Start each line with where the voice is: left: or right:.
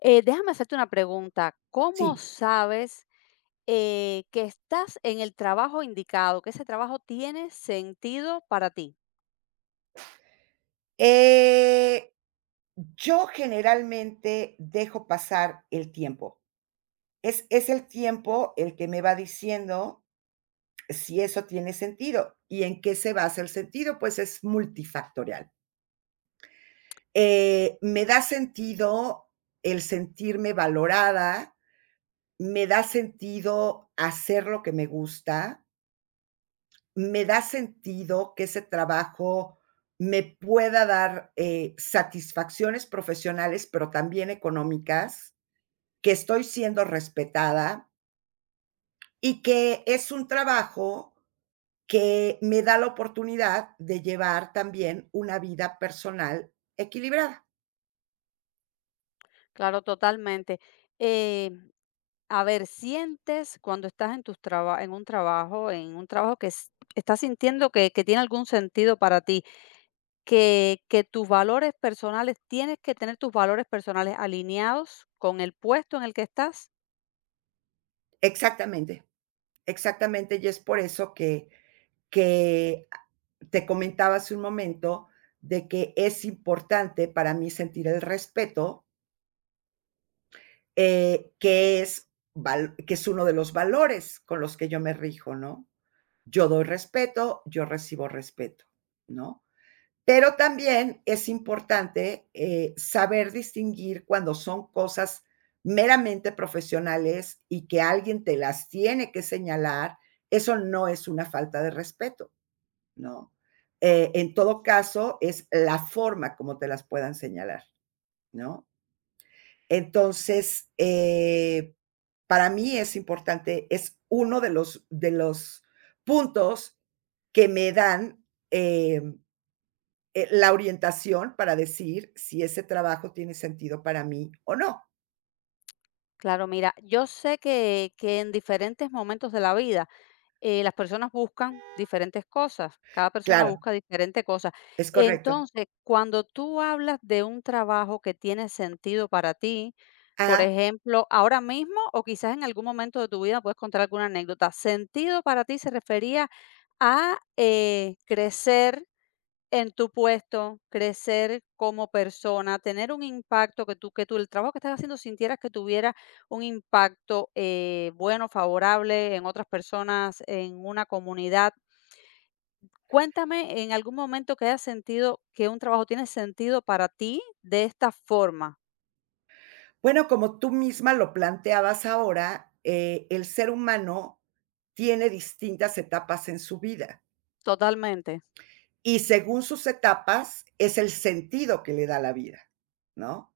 left: Déjame hacerte una pregunta. ¿Cómo
right: Sí.
left: sabes que estás en el trabajo indicado, que ese trabajo tiene sentido para ti?
right: Eh, yo generalmente dejo pasar el tiempo. Es el tiempo el que me va diciendo si eso tiene sentido, ¿y en qué se basa el sentido? Pues es multifactorial. Me da sentido el sentirme valorada, me da sentido hacer lo que me gusta, me da sentido que ese trabajo me pueda dar, satisfacciones profesionales, pero también económicas, que estoy siendo respetada y que es un trabajo que me da la oportunidad de llevar también una vida personal equilibrada.
left: Claro, totalmente. Eh, a ver, sientes cuando estás en tus en un trabajo, estás sintiendo que tiene algún sentido para ti, que tus valores personales, tienes que tener tus valores personales alineados con el puesto en el que estás.
right: Exactamente, exactamente, y es por eso que que te comentaba hace un momento de que es importante para mí sentir el respeto que es uno de los valores con los que yo me rijo, ¿no? Yo doy respeto, yo recibo respeto, ¿no? Pero también es importante saber distinguir cuando son cosas meramente profesionales y que alguien te las tiene que señalar, eso no es una falta de respeto, ¿no? En todo caso, es la forma como te las puedan señalar, ¿no? Entonces, para mí es importante, es uno de los, puntos que me dan eh, la orientación para decir si ese trabajo tiene sentido para mí o no.
left: Claro, mira, yo sé que en diferentes momentos de la vida las personas buscan diferentes cosas, cada persona
right: Claro,
left: busca diferentes cosas.
right: es correcto.
left: Entonces, cuando tú hablas de un trabajo que tiene sentido para ti, por
right: Ajá.
left: ejemplo, ahora mismo o quizás en algún momento de tu vida puedes contar alguna anécdota, sentido para ti se refería a crecer en tu puesto, crecer como persona, tener un impacto que tú, el trabajo que estás haciendo sintieras que tuviera un impacto bueno, favorable en otras personas, en una comunidad. Cuéntame en algún momento que hayas sentido que un trabajo tiene sentido para ti de esta forma.
right: Bueno, como tú misma lo planteabas ahora, el ser humano tiene distintas etapas en su vida.
left: Totalmente.
right: Y según sus etapas, es el sentido que le da la vida, ¿no?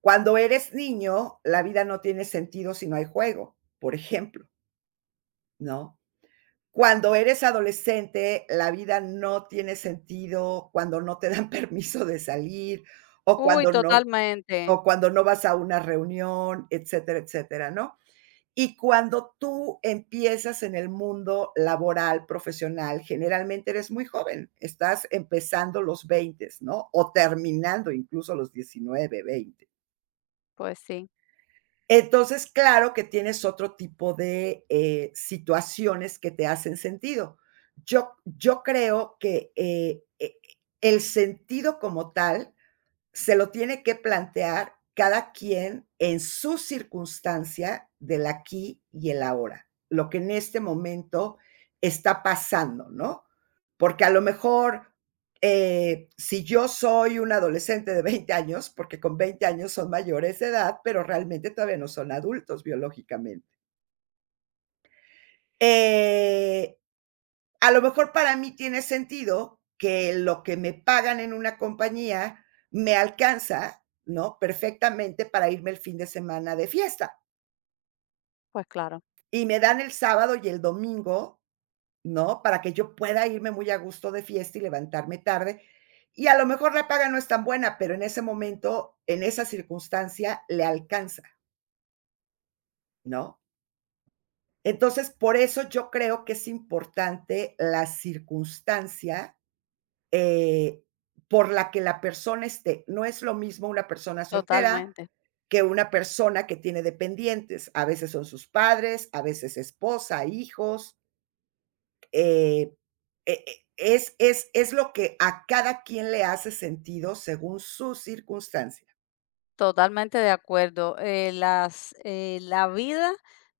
right: Cuando eres niño, la vida no tiene sentido si no hay juego, por ejemplo, ¿no? Cuando eres adolescente, la vida no tiene sentido cuando no te dan permiso de salir o
left: Uy,
right: cuando no
left: totalmente.
right: vas a una reunión, etcétera, etcétera, ¿no? Y cuando tú empiezas en el mundo laboral, profesional, generalmente eres muy joven, estás empezando los 20, ¿no? O terminando incluso los 19, 20.
left: Pues sí,
right: Entonces, claro que tienes otro tipo de situaciones que te hacen sentido. Yo creo que el sentido como tal se lo tiene que plantear cada quien en su circunstancia del aquí y el ahora, lo que en este momento está pasando, ¿no? Porque a lo mejor si yo soy un adolescente de 20 años, porque con 20 años son mayores de edad, pero realmente todavía no son adultos biológicamente, eh, a lo mejor para mí tiene sentido que lo que me pagan en una compañía me alcanza, ¿no? Perfectamente para irme el fin de semana de fiesta.
left: pues claro,
right: Y me dan el sábado y el domingo, ¿no? Para que yo pueda irme muy a gusto de fiesta y levantarme tarde. Y a lo mejor la paga no es tan buena, pero en ese momento, en esa circunstancia, le alcanza, ¿no? Entonces, por eso yo creo que es importante la circunstancia Eh, por la que la persona esté. No es lo mismo una persona soltera
left: totalmente.
right: que una persona que tiene dependientes. A veces son sus padres, a veces esposa, hijos. eh, es lo que a cada quien le hace sentido según su circunstancia.
left: Totalmente de acuerdo. Las, la vida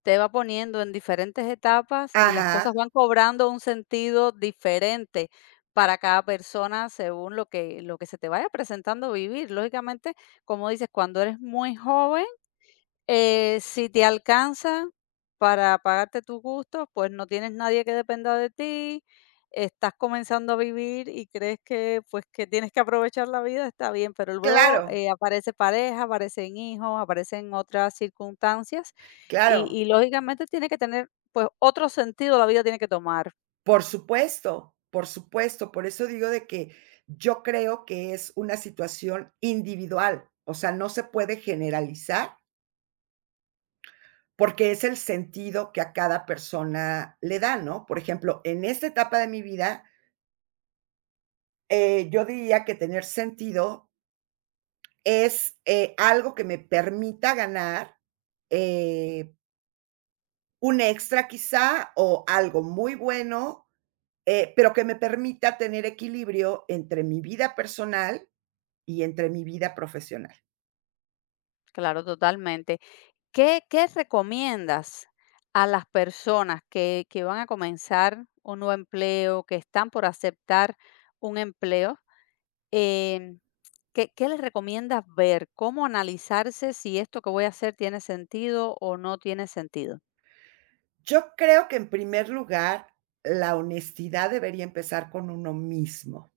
left: te va poniendo en diferentes etapas y las
right: Ajá,
left: cosas van cobrando un sentido diferente para cada persona según lo que se te vaya presentando vivir. Lógicamente, como dices, cuando eres muy joven, si te alcanza para pagarte tus gustos, pues no tienes nadie que dependa de ti, estás comenzando a vivir y crees que, pues, que tienes que aprovechar la vida, está bien, pero luego
right: claro,
left: aparece pareja, aparecen hijos, aparecen otras circunstancias y,
right: claro,
left: y lógicamente tiene que tener, pues, otro sentido la vida tiene que tomar.
right: por supuesto, por supuesto. Por eso digo de que yo creo que es una situación individual, o sea, no se puede generalizar. Porque es el sentido que a cada persona le da, ¿no? Por ejemplo, en esta etapa de mi vida, yo diría que tener sentido es, algo que me permita ganar, eh, un extra quizá, o algo muy bueno, pero que me permita tener equilibrio entre mi vida personal y entre mi vida profesional.
left: Claro, totalmente. ¿Qué recomiendas a las personas que van a comenzar un nuevo empleo, que están por aceptar un empleo? Em, ¿qué les recomiendas ver? ¿Cómo analizarse si esto que voy a hacer tiene sentido o no tiene sentido?
right: Yo creo que en primer lugar, la honestidad debería empezar con uno mismo.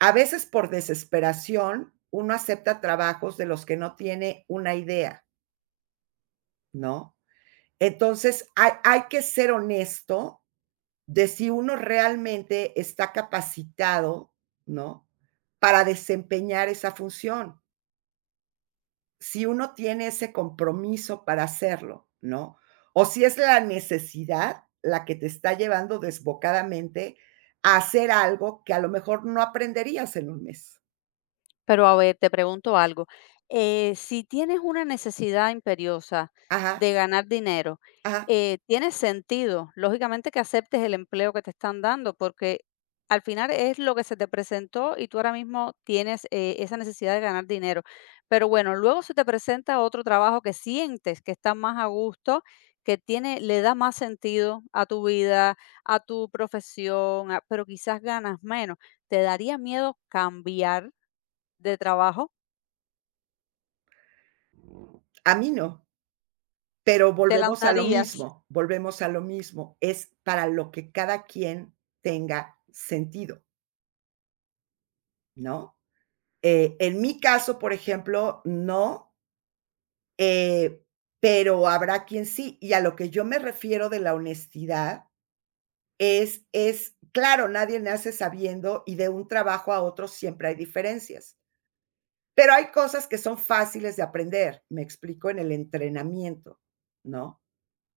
right: A veces por desesperación uno acepta trabajos de los que no tiene una idea, ¿no? Entonces hay que ser honesto de si uno realmente está capacitado, ¿no? Para desempeñar esa función, si uno tiene ese compromiso para hacerlo, ¿no? O si es la necesidad la que te está llevando desbocadamente a hacer algo que a lo mejor no aprenderías en un mes.
left: Pero a ver, te pregunto algo. Si tienes una necesidad imperiosa
right: Ajá,
left: de ganar dinero,
right: ajá.
left: tiene sentido, lógicamente, que aceptes el empleo que te están dando, porque al final es lo que se te presentó y tú ahora mismo tienes esa necesidad de ganar dinero. Pero bueno, luego se te presenta otro trabajo que sientes que está más a gusto, que tiene, le da más sentido a tu vida, a tu profesión, a- pero quizás ganas menos. ¿Te daría miedo cambiar? De trabajo,
right: A mí no, pero
left: ¿te
right: volvemos a lo
left: lanzarías?
right: mismo, volvemos a lo mismo. Es para lo que cada quien tenga sentido, ¿no? En mi caso, por ejemplo, no, eh, pero habrá quien sí. Y a lo que yo me refiero de la honestidad claro, nadie nace sabiendo y de un trabajo a otro siempre hay diferencias, pero hay cosas que son fáciles de aprender, me explico, en el entrenamiento, ¿no?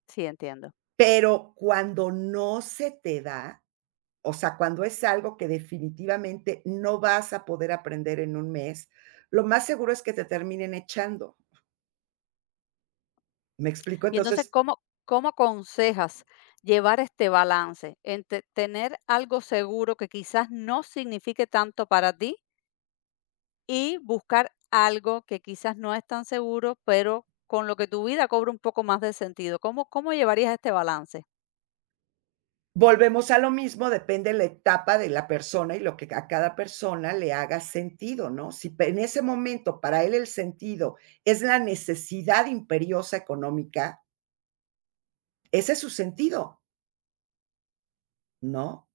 left: Sí, entiendo.
right: Pero cuando no se te da, o sea, cuando es algo que definitivamente no vas a poder aprender en un mes, lo más seguro es que te terminen echando, ¿me explico?
left: Y entonces,
right: Entonces,
left: ¿cómo aconsejas llevar este balance entre tener algo seguro que quizás no signifique tanto para ti y buscar algo que quizás no es tan seguro, pero con lo que tu vida cobra un poco más de sentido? ¿Cómo llevarías este balance?
right: volvemos a lo mismo, depende la etapa de la persona y lo que a cada persona le haga sentido, ¿no? Si en ese momento para él el sentido es la necesidad imperiosa económica, ese es su sentido, ¿no?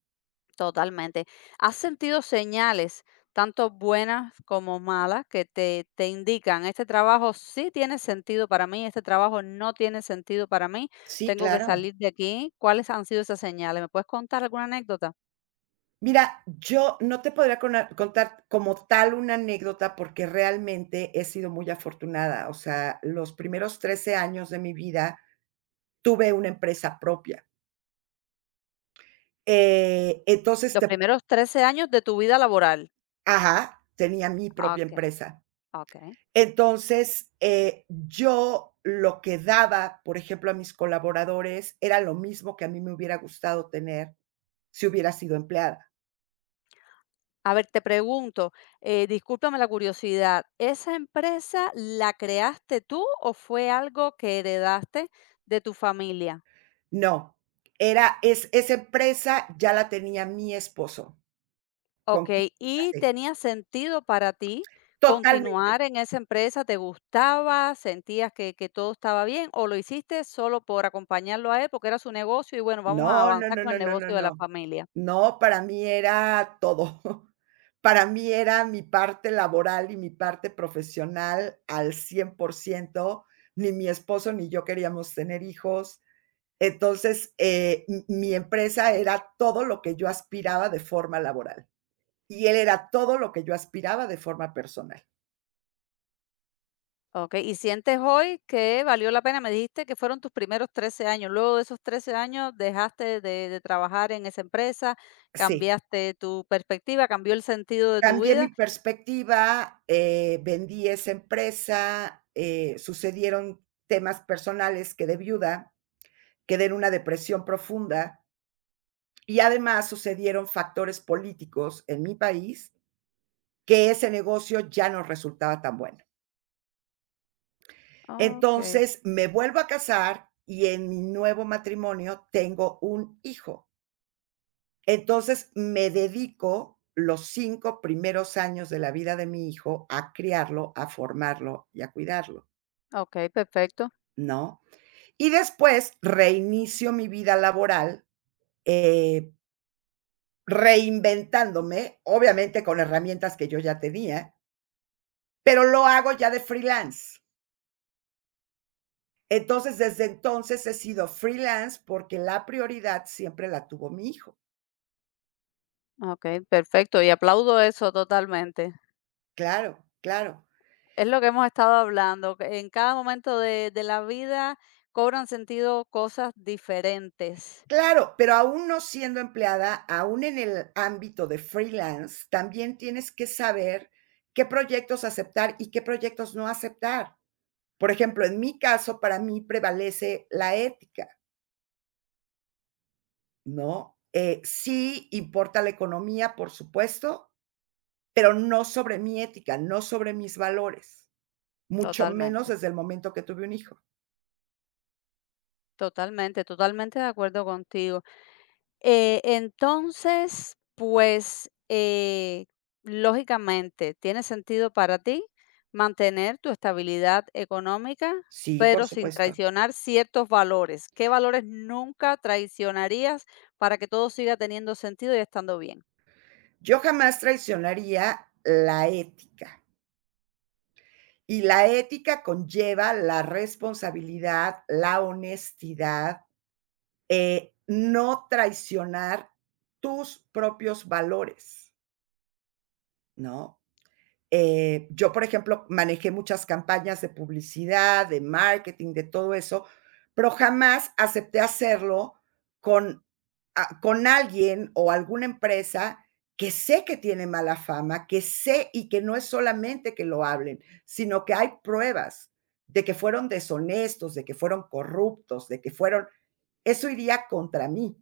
left: Totalmente. ¿Has sentido señales, tanto buenas como malas, que te indican, este trabajo sí tiene sentido para mí, este trabajo no tiene sentido para mí,
right: Sí,
left: tengo que
right: claro.
left: salir de aquí? ¿Cuáles han sido esas señales? ¿Me puedes contar alguna anécdota?
right: Mira, yo no te podría contar como tal una anécdota porque realmente he sido muy afortunada. O sea, los primeros 13 años de mi vida tuve una empresa propia. Entonces,
left: Los primeros 13 años de tu vida laboral.
right: ajá, tenía mi
left: Ah,
right: propia
left: Ok,
right: empresa.
left: ok.
right: Entonces, yo lo que daba, por ejemplo, a mis colaboradores era lo mismo que a mí me hubiera gustado tener si hubiera sido empleada.
left: A ver, te pregunto, discúlpame la curiosidad, ¿esa empresa la creaste tú o fue algo que heredaste de tu familia?
right: No, esa empresa ya la tenía mi esposo. ¿Con quién
left: Okey,
right: me
left: ¿y
right: casé?
left: tenía sentido para ti
right: Totalmente.
left: continuar en esa empresa? ¿Te gustaba? ¿Sentías que todo estaba bien? ¿O lo hiciste solo por acompañarlo a él, porque era su negocio y bueno, vamos a
right: No, no,
left: avanzar
right: no,
left: con
right: no,
left: el
right: no, no,
left: negocio de la
right: no.
left: familia?
right: No, para mí era todo. Para mí era mi parte laboral y mi parte profesional al 100%. Ni mi esposo ni yo queríamos tener hijos. Entonces, mi empresa era todo lo que yo aspiraba de forma laboral y él era todo lo que yo aspiraba de forma personal.
left: Okey, ¿y sientes hoy que valió la pena? Me dijiste que fueron tus primeros 13 años. Luego de esos 13 años dejaste de trabajar en esa empresa,
right: Sí.
left: cambiaste tu perspectiva, cambió el sentido de tu
right: Cambié mi
left: vida.
right: perspectiva, vendí esa empresa, sucedieron temas personales, quedé viuda, quedé en una depresión profunda y además sucedieron factores políticos en mi país que ese negocio ya no resultaba tan bueno.
left: Okey,
right: Entonces me vuelvo a casar y en mi nuevo matrimonio tengo un hijo. Entonces me dedico los 5 primeros años de la vida de mi hijo a criarlo, a formarlo y a cuidarlo.
left: okey, perfecto.
right: ¿No? Y después reinicio mi vida laboral, eh, reinventándome, obviamente con herramientas que yo ya tenía, pero lo hago ya de freelance. Entonces, desde entonces he sido freelance porque la prioridad siempre la tuvo mi hijo.
left: Okey, perfecto, y aplaudo eso totalmente.
right: Claro, claro.
left: Es lo que hemos estado hablando, que en cada momento de la vida cobran sentido cosas diferentes.
right: Claro, pero aún no siendo empleada, aún en el ámbito de freelance, también tienes que saber qué proyectos aceptar y qué proyectos no aceptar. Por ejemplo, en mi caso, para mí prevalece la ética, ¿no? Sí importa la economía, por supuesto, pero no sobre mi ética, no sobre mis valores, mucho menos
left: Totalmente,
right: desde el momento que tuve un hijo.
left: totalmente, totalmente de acuerdo contigo. Entonces, pues, lógicamente, tiene sentido para ti mantener tu estabilidad económica,
right: Sí, por
left: pero sin
right: supuesto.
left: traicionar ciertos valores. ¿Qué valores nunca traicionarías para que todo siga teniendo sentido y estando bien?
right: Yo jamás traicionaría la ética. Y la ética conlleva la responsabilidad, la honestidad, no traicionar tus propios valores, ¿no? Yo, por ejemplo, manejé muchas campañas de publicidad, de marketing, de todo eso, pero jamás acepté hacerlo con, con alguien o alguna empresa que sé que tiene mala fama, que sé y que no es solamente que lo hablen, sino que hay pruebas de que fueron deshonestos, de que fueron corruptos, de que fueron... Eso iría contra mí,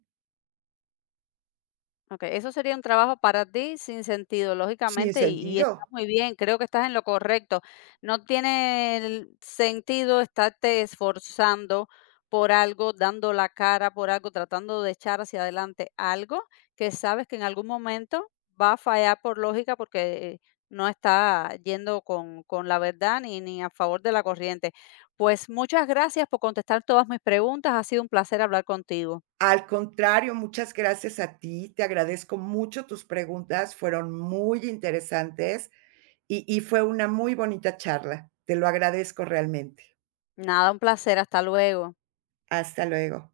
left: Okey, eso sería un trabajo para ti sin sentido,
right: sin
left: lógicamente, y está
right: sentido.
left: muy bien, creo que estás en lo correcto. No tiene el sentido estarte esforzando por algo, dando la cara por algo, tratando de echar hacia adelante algo que sabes que en algún momento va a fallar por lógica, porque no está yendo con la verdad ni a favor de la corriente. Pues muchas gracias por contestar todas mis preguntas, ha sido un placer hablar contigo.
right: Al contrario, muchas gracias a ti. Te agradezco mucho tus preguntas, fueron muy interesantes y fue una muy bonita charla. Te lo agradezco realmente.
left: Nada, un placer, hasta luego.
right: Hasta luego.